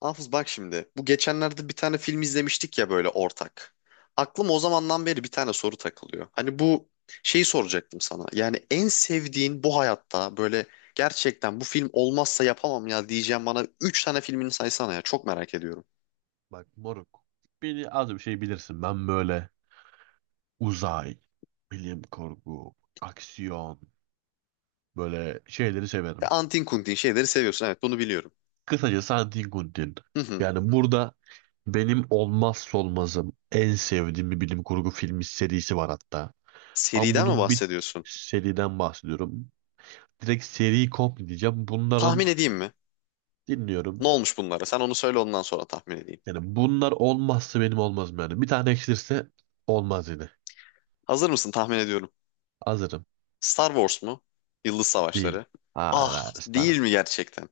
Hafız, bak şimdi. Bu geçenlerde bir tane film izlemiştik ya böyle ortak. Aklım o zamandan beri bir tane soru takılıyor. Hani bu şeyi soracaktım sana. Yani en sevdiğin, bu hayatta böyle gerçekten bu film olmazsa yapamam ya diyeceğim, bana 3 tane filmini saysana ya. Çok merak ediyorum. Bak moruk. Beni az bir şey bilirsin. Ben böyle uzay, bilim kurgu, aksiyon böyle şeyleri Ya severim. antin kuntin şeyleri seviyorsun. Evet, bunu biliyorum. Kısacası Antin Kuntin. Hı hı. Yani burada benim olmazsa olmazım en sevdiğim bir bilim kurgu filmi serisi var hatta. Ama Seriden mi bunun bir bahsediyorsun? seriden bahsediyorum. Direkt seri komple diyeceğim. Bunların Tahmin edeyim mi? Ne dinliyorum. olmuş bunlara? Sen onu söyle, ondan sonra tahmin edeyim. Yani bunlar olmazsa benim olmazım yani. Bir tane eksilirse olmaz yine. Hazır mısın? Tahmin ediyorum. Hazırım. Star Wars mu? Yıldız Değil. Savaşları. Hayır, Ah, hayır. değil mi gerçekten?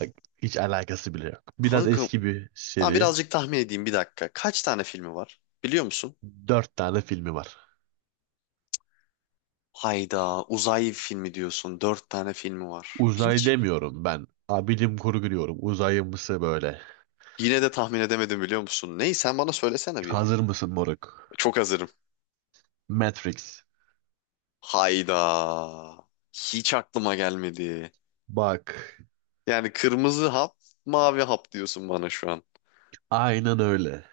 Bak, hiç alakası bile yok. Biraz Kanka, eski bir daha seri. birazcık tahmin edeyim, bir dakika. Kaç tane filmi var biliyor musun? Dört tane filmi var. Hayda, uzay filmi diyorsun. Dört tane filmi var. Uzay Hiç demiyorum ben. Ha, bilim kurgu diyorum. Uzayımsı böyle. yine de tahmin edemedim biliyor musun? Ney, sen bana söylesene bir ya. Hazır mısın moruk? Çok hazırım. Matrix. Hayda, hiç aklıma gelmedi. Bak. Yani kırmızı hap, mavi hap diyorsun bana şu an. Aynen öyle.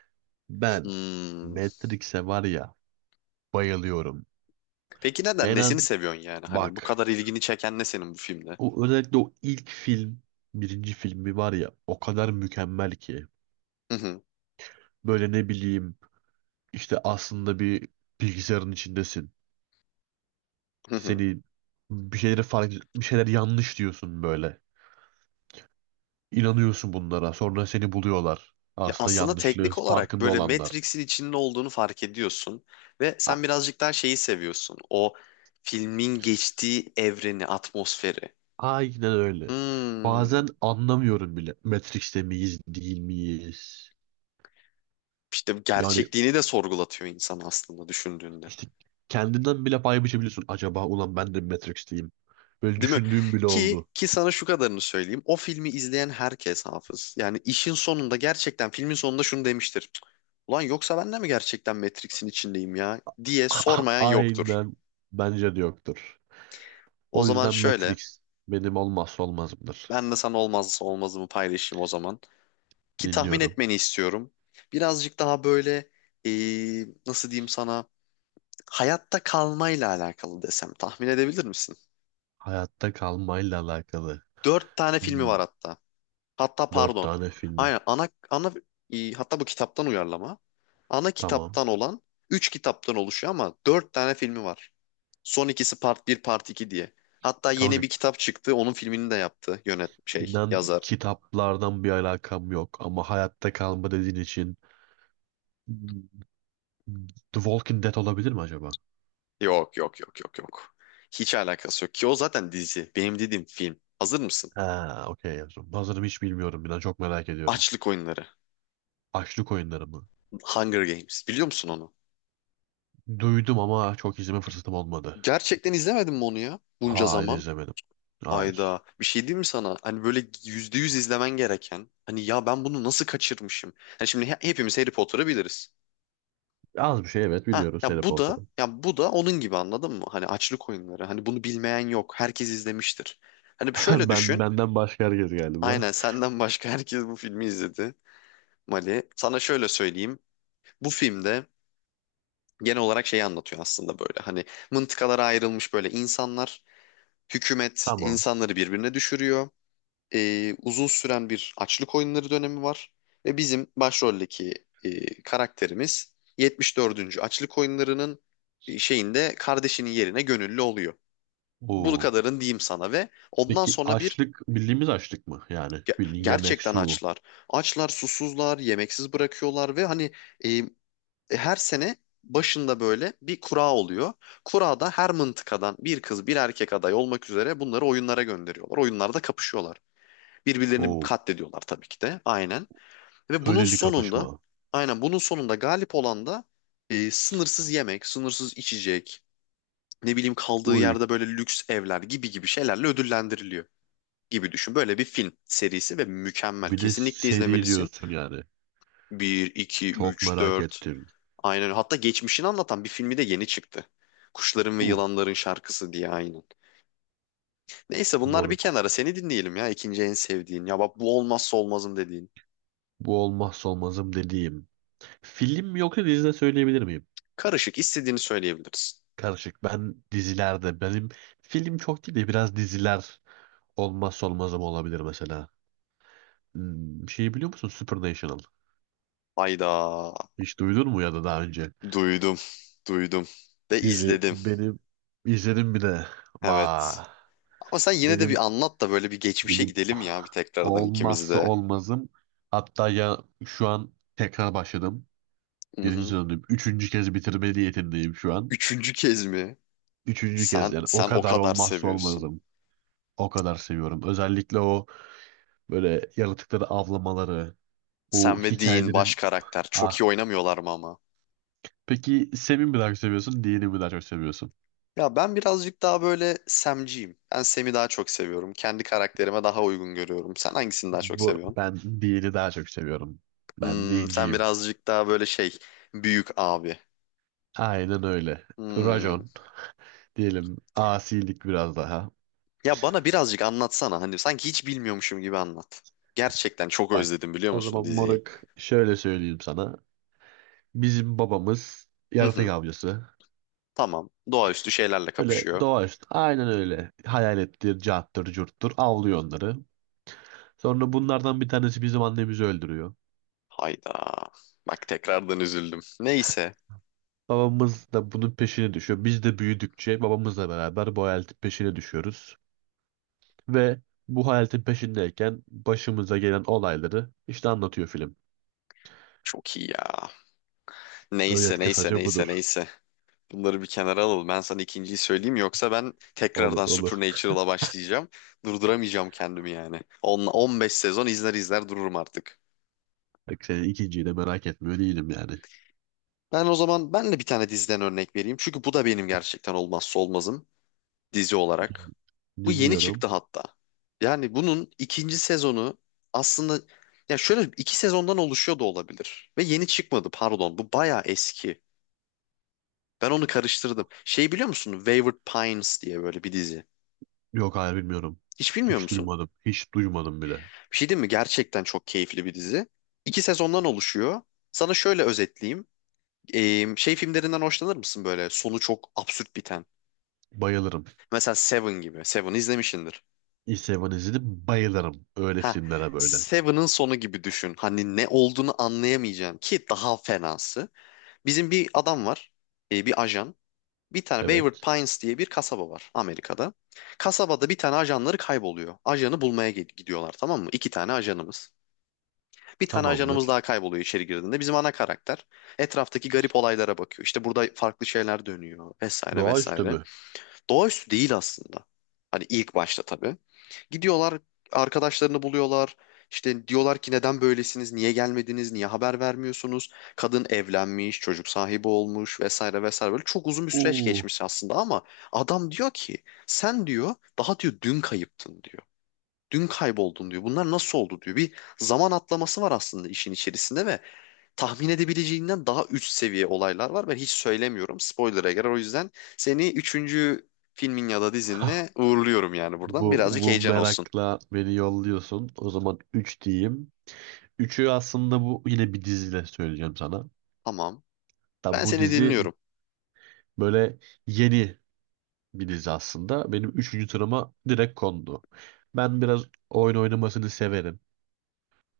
Ben Hmm. Matrix'e var ya bayılıyorum. Peki neden, En nesini az seviyorsun yani? Hani bu bak. kadar ilgini çeken ne senin bu filmde? O, özellikle o ilk film birinci filmi var ya o kadar mükemmel ki. Hı hı. Böyle ne bileyim işte aslında bir bilgisayarın içindesin. Hı hı. Seni bir şeyler yanlış diyorsun böyle. İnanıyorsun bunlara. Sonra seni buluyorlar. Ya Aslında aslında yanlışlığı teknik olarak farkında böyle olanlar. Matrix'in içinde olduğunu fark ediyorsun ve A- sen birazcık daha şeyi seviyorsun. O filmin geçtiği evreni, atmosferi. Aynen öyle. Hmm, Bazen anlamıyorum bile. Matrix'te miyiz, değil miyiz? işte Yani gerçekliğini de sorgulatıyor insan aslında düşündüğünde. işte kendinden bile pay biçebiliyorsun. Acaba ulan ben de mi Matrix'teyim. Böyle Değil mi? düşündüğüm bile Ki oldu. ki sana şu kadarını söyleyeyim. O filmi izleyen herkes hafız. Yani işin sonunda, gerçekten filmin sonunda şunu demiştir. "Cık, ulan yoksa ben de mi gerçekten Matrix'in içindeyim ya" diye sormayan yoktur. Aynen bence de yoktur. O O zaman yüzden şöyle, Matrix benim olmazsa olmazımdır. ben de sana olmazsa olmazımı paylaşayım o zaman. Ki tahmin Dinliyorum. etmeni istiyorum. Birazcık daha böyle nasıl diyeyim sana, hayatta kalmayla alakalı desem tahmin edebilir misin? Hayatta kalmayla alakalı. Dört tane filmi Hmm, var hatta. Hatta Dört pardon. tane filmi. Aynen ana hatta bu kitaptan uyarlama. Ana Tamam. kitaptan olan üç kitaptan oluşuyor ama dört tane filmi var. Son ikisi part bir part 2 diye. Hatta yeni Kanka bir kitap çıktı. Onun filmini de yaptı yönet şey inan yazar. kitaplardan bir alakam yok ama hayatta kalma dediğin için hmm, The Walking Dead olabilir mi acaba? Yok yok yok yok yok. Hiç alakası yok ki, o zaten dizi. Benim dediğim film. Hazır mısın? Ha, okey. Yazdım. Hazırım, hiç bilmiyorum. İnan çok merak ediyorum. Açlık Oyunları. Açlık Oyunları mı? Hunger Games. Biliyor musun onu? Duydum ama çok izleme fırsatım olmadı. Gerçekten izlemedin mi onu ya? Bunca Hayır, zaman. izlemedim. Hayır. Ayda. Bir şey diyeyim mi sana? Hani böyle yüzde yüz izlemen gereken. Hani ya ben bunu nasıl kaçırmışım? Hani şimdi hepimiz Harry Potter'ı biliriz. Az bir şey evet Ha biliyoruz Harry ya bu da, Potter'ı. ya bu da onun gibi, anladın mı? Hani Açlık Oyunları. Hani bunu bilmeyen yok. Herkes izlemiştir. Hani şöyle Ben düşün. benden başka herkes galiba. Aynen, senden başka herkes bu filmi izledi. Mali. Sana şöyle söyleyeyim. Bu filmde genel olarak şeyi anlatıyor aslında böyle. Hani mıntıkalara ayrılmış böyle insanlar, hükümet Tamam. insanları birbirine düşürüyor. Uzun süren bir açlık oyunları dönemi var. Ve bizim başroldeki karakterimiz 74. açlık oyunlarının şeyinde kardeşinin yerine gönüllü oluyor. Bunu Oo. kadarın diyeyim sana ve ondan Peki sonra bir açlık bildiğimiz açlık mı? Yani bildiğin yemek, gerçekten su. açlar. Açlar, susuzlar, yemeksiz bırakıyorlar ve hani e, her sene başında böyle bir kura oluyor. Kurada her mıntıkadan bir kız bir erkek aday olmak üzere bunları oyunlara gönderiyorlar. Oyunlarda kapışıyorlar. Birbirlerini Oo. katlediyorlar tabii ki de. Aynen. Ve bunun Öyleli sonunda, kapışma. aynen bunun sonunda galip olan da sınırsız yemek, sınırsız içecek, ne bileyim kaldığı Uy. yerde böyle lüks evler gibi gibi şeylerle ödüllendiriliyor gibi düşün. Böyle bir film serisi ve mükemmel. Bir de Kesinlikle seri izlemelisin. diyorsun yani. Bir, 2, Çok 3, merak 4. ettim. Aynen öyle. Hatta geçmişini anlatan bir filmi de yeni çıktı. Kuşların ve Uh Yılanların Şarkısı diye, aynen. Neyse, bunlar bir moruk. kenara. Seni dinleyelim ya. İkinci en sevdiğin. Ya bak, bu olmazsa olmazım dediğin. Bu olmazsa olmazım dediğim. Film mi yoksa dizide söyleyebilir miyim? Karışık, istediğini söyleyebiliriz. Karışık. Benim film çok değil de biraz diziler olmazsa olmazım olabilir mesela. Şeyi biliyor musun? Supernatural. Hayda. Hiç duydun mu ya da daha önce? Duydum. Duydum. Ve Dizi izledim. benim izledim bir de. Evet. Vay. Ama sen yine de Benim bir anlat da böyle bir geçmişe Benim gidelim ya, bir ah, tekrardan ikimiz olmazsa de. olmazım. Hatta ya şu an tekrar başladım. Hı Birinci hı. sezondayım. Üçüncü kez bitirme niyetindeyim şu an. Üçüncü kez mi? Üçüncü kez Sen yani, o sen o kadar kadar olmazsa seviyorsun. olmazım. O kadar seviyorum. Özellikle o böyle yaratıkları avlamaları, o Sen ve Dean baş hikayelerin... karakter. Çok iyi Ah, oynamıyorlar mı ama? peki Sem'i mi daha çok seviyorsun, Dean'i mi daha çok seviyorsun? Ya ben birazcık daha böyle Sam'ciyim. Ben Sam'i daha çok seviyorum. Kendi karakterime daha uygun görüyorum. Sen hangisini daha çok Bu, seviyorsun? ben Dean'i daha çok seviyorum. Ben Hmm, sen Dean'ciyim. birazcık daha böyle şey, büyük abi. Aynen öyle. Hmm. Rajon diyelim, asilik biraz daha. Ya bana birazcık anlatsana. Hani sanki hiç bilmiyormuşum gibi anlat. Gerçekten çok Bak özledim biliyor o musun zaman diziyi? moruk, şöyle söyleyeyim sana. Bizim babamız Hı yaratık hı. avcısı. Tamam. Doğaüstü şeylerle Öyle kapışıyor. doğaüstü, aynen öyle. Hayalettir, cahattır, curttur avlıyor onları. Sonra bunlardan bir tanesi bizim annemizi öldürüyor. Hayda. Bak, tekrardan üzüldüm. Neyse. Babamız da bunun peşine düşüyor. Biz de büyüdükçe babamızla beraber bu hayaletin peşine düşüyoruz. Ve bu hayaletin peşindeyken başımıza gelen olayları işte anlatıyor film. Çok iyi ya. Neyse Özet neyse kısaca neyse budur. neyse. Bunları bir kenara alalım. Ben sana ikinciyi söyleyeyim yoksa ben Olur tekrardan olur. Supernatural'a başlayacağım. Durduramayacağım kendimi yani. 15 sezon izler izler dururum artık. Bak senin ikinciyi de merak etmiyor değilim yani. Ben o zaman Ben de bir tane diziden örnek vereyim. Çünkü bu da benim gerçekten olmazsa olmazım dizi olarak. Bu yeni çıktı Dinliyorum. hatta. Yani bunun ikinci sezonu aslında, ya şöyle, iki sezondan oluşuyor da olabilir. Ve yeni çıkmadı, pardon. Bu bayağı eski. Ben onu karıştırdım. Şey biliyor musun? Wayward Pines diye böyle bir dizi. Yok, hayır, bilmiyorum. Hiç bilmiyor Hiç musun? duymadım. Hiç duymadım bile. Bir şey değil mi? Gerçekten çok keyifli bir dizi. İki sezondan oluşuyor. Sana şöyle özetleyeyim. Şey filmlerinden hoşlanır mısın böyle? Sonu çok absürt biten. Bayılırım. Mesela Seven gibi. Seven izlemişsindir. East Seven izledim, bayılırım öyle Ha, filmlere böyle. Seven'ın sonu gibi düşün. Hani ne olduğunu anlayamayacaksın, ki daha fenası. Bizim bir adam var. Bir ajan. Bir tane Wayward Evet. Pines diye bir kasaba var Amerika'da. Kasabada bir tane ajanları kayboluyor. Ajanı bulmaya gidiyorlar, tamam mı? İki tane ajanımız. Bir tane ajanımız Tamamdır. daha kayboluyor içeri girdiğinde. Bizim ana karakter etraftaki garip olaylara bakıyor. İşte burada farklı şeyler dönüyor vesaire Doğaüstü vesaire. mü? Doğaüstü değil aslında. Hani ilk başta tabii. Gidiyorlar, arkadaşlarını buluyorlar. İşte diyorlar ki neden böylesiniz, niye gelmediniz, niye haber vermiyorsunuz? Kadın evlenmiş, çocuk sahibi olmuş vesaire vesaire. Böyle çok uzun bir süreç Uuu. geçmiş aslında ama adam diyor ki sen diyor daha diyor dün kayıptın diyor. Dün kayboldun diyor. Bunlar nasıl oldu diyor. Bir zaman atlaması var aslında işin içerisinde ve tahmin edebileceğinden daha üst seviye olaylar var. Ben hiç söylemiyorum. Spoiler'a girer. O yüzden seni üçüncü filmin ya da Hah. dizinle uğurluyorum yani buradan. Bu, Birazcık bu heyecan olsun. merakla beni yolluyorsun. O zaman 3 diyeyim. Üçü aslında bu, yine bir diziyle söyleyeceğim sana. Tamam. Ben Da bu seni dizi dinliyorum. böyle yeni bir dizi aslında. Benim 3. sırama direkt kondu. Ben biraz oyun oynamasını severim.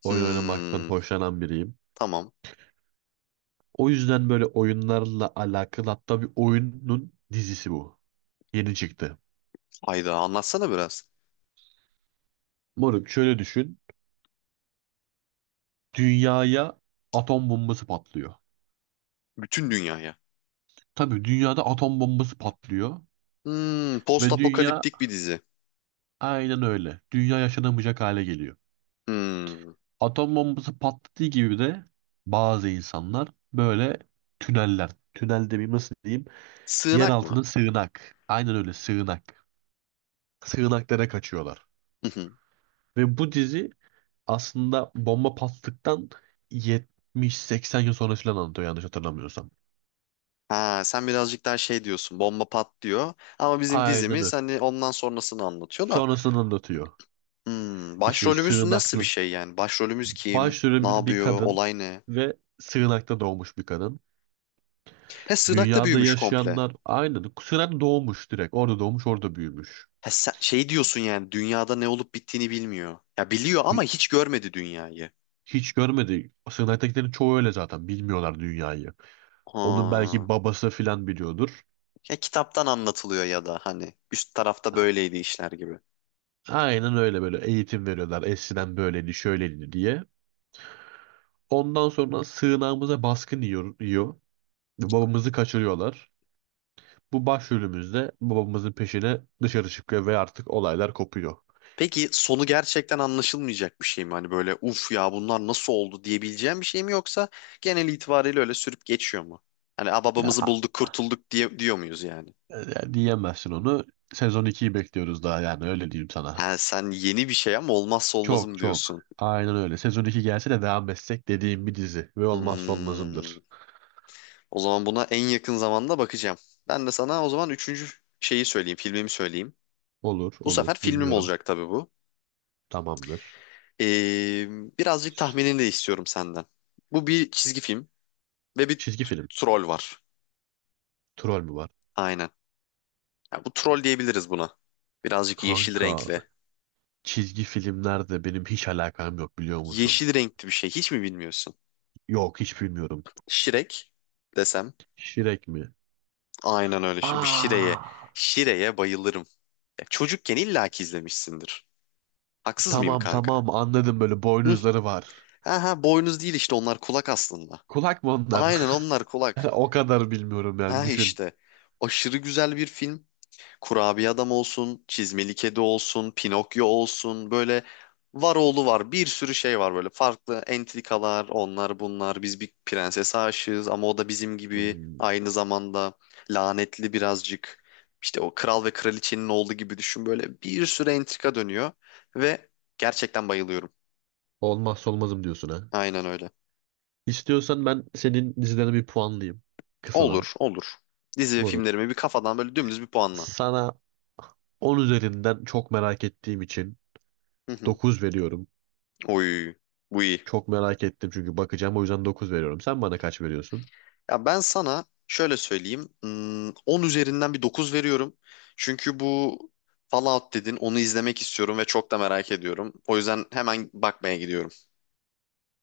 Oyun oynamaktan Hmm, hoşlanan biriyim. tamam. O yüzden böyle oyunlarla alakalı, hatta bir oyunun dizisi bu. Yeni çıktı. Hayda, anlatsana biraz. Moruk şöyle düşün. Dünyaya atom bombası patlıyor. Bütün dünyaya. Tabii dünyada atom bombası patlıyor. Hmm, post Ve dünya apokaliptik bir dizi. aynen öyle. Dünya yaşanamayacak hale geliyor. Hmm, Atom bombası patladığı gibi de bazı insanlar böyle tüneller. Tünel demeyeyim, nasıl diyeyim. Yer sığınak altının mı? sığınak. Aynen öyle, sığınak. Sığınaklara kaçıyorlar. Ve bu dizi aslında bomba patladıktan 70-80 yıl sonra falan anlatıyor yanlış hatırlamıyorsam. Ha, sen birazcık daha şey diyorsun, bomba patlıyor ama bizim Aynen öyle. dizimiz hani ondan sonrasını anlatıyor da Sonrasını anlatıyor. hmm, İşte başrolümüz nasıl bir sığınaklı. şey, yani başrolümüz kim, ne Başrolümüz bir yapıyor, kadın olay ne? ve sığınakta doğmuş bir kadın. He, sığınakta Dünyada büyümüş komple. yaşayanlar aynen. Sığınakta doğmuş direkt. Orada doğmuş, orada büyümüş. He, sen şey diyorsun yani, dünyada ne olup bittiğini bilmiyor, ya biliyor ama Bi- hiç görmedi dünyayı. Hiç görmedi. Sığınaktakilerin çoğu öyle zaten. Bilmiyorlar dünyayı. Onun belki Ha, babası filan biliyordur. ya kitaptan anlatılıyor ya da hani üst tarafta A- böyleydi işler gibi. Aynen öyle, böyle eğitim veriyorlar. Eskiden böyleydi, şöyleydi diye. Ondan sonra sığınağımıza baskın yiyor, yiyor. Babamızı kaçırıyorlar. Bu başrolümüzde babamızın peşine dışarı çıkıyor ve artık olaylar kopuyor. Peki sonu gerçekten anlaşılmayacak bir şey mi? Hani böyle, uf ya, bunlar nasıl oldu diyebileceğim bir şey mi, yoksa genel itibariyle öyle sürüp geçiyor mu? Hani "Aa, babamızı Ya, bulduk, kurtulduk" diye diyor muyuz yani? ya diyemezsin onu. Sezon ikiyi bekliyoruz daha, yani öyle diyeyim sana. Ha, sen yeni bir şey ama olmazsa Çok olmazım çok. diyorsun. Aynen öyle. Sezon 2 gelse de devam etsek dediğim bir dizi ve olmazsa Hmm, olmazımdır. o zaman buna en yakın zamanda bakacağım. Ben de sana o zaman üçüncü şeyi söyleyeyim, filmimi söyleyeyim. Olur Bu olur, sefer filmim dinliyorum. olacak tabii bu. Tamamdır. Ee, Birazcık tahminini de istiyorum senden. Bu bir çizgi film ve bir Çizgi film. troll var. Troll mü var? Aynen. Ya bu, troll diyebiliriz buna. Birazcık yeşil Kanka, renkli. çizgi filmlerde benim hiç alakam yok biliyor musun? Yeşil renkli bir şey. Hiç mi bilmiyorsun? Yok, hiç bilmiyorum. Şirek desem. Şirek mi? Aynen öyle. Bir Şire'ye. Aa, Şire'ye bayılırım. Ya çocukken illaki izlemişsindir. Haksız mıyım tamam kanka? tamam, anladım, böyle Hı. boynuzları var. Aha, boynuz değil işte, onlar kulak aslında. Kulak mı onlar? Aynen, onlar Yani kulak. o kadar bilmiyorum yani, Ha düşün. işte. Aşırı güzel bir film. Kurabiye adam olsun, çizmeli kedi olsun, Pinokyo olsun, böyle var oğlu var, bir sürü şey var, böyle farklı entrikalar, onlar bunlar, biz bir prensese aşığız ama o da bizim gibi Hmm, aynı zamanda lanetli birazcık, işte o kral ve kraliçenin oğlu gibi düşün, böyle bir sürü entrika dönüyor ve gerçekten bayılıyorum, Olmazsa olmazım diyorsun ha. aynen öyle. İstiyorsan ben senin dizilerine bir puanlayayım. Kısadan. Olur olur, dizi ve Moruk. filmlerimi bir kafadan böyle dümdüz bir puanla. Sana 10 üzerinden, çok merak ettiğim için, Hı hı. 9 veriyorum. Oy, bu iyi. Çok merak ettim çünkü bakacağım, o yüzden 9 veriyorum. Sen bana kaç veriyorsun? Ya ben sana şöyle söyleyeyim. Hmm, 10 üzerinden bir 9 veriyorum. Çünkü bu Fallout dedin, onu izlemek istiyorum ve çok da merak ediyorum. O yüzden hemen bakmaya gidiyorum.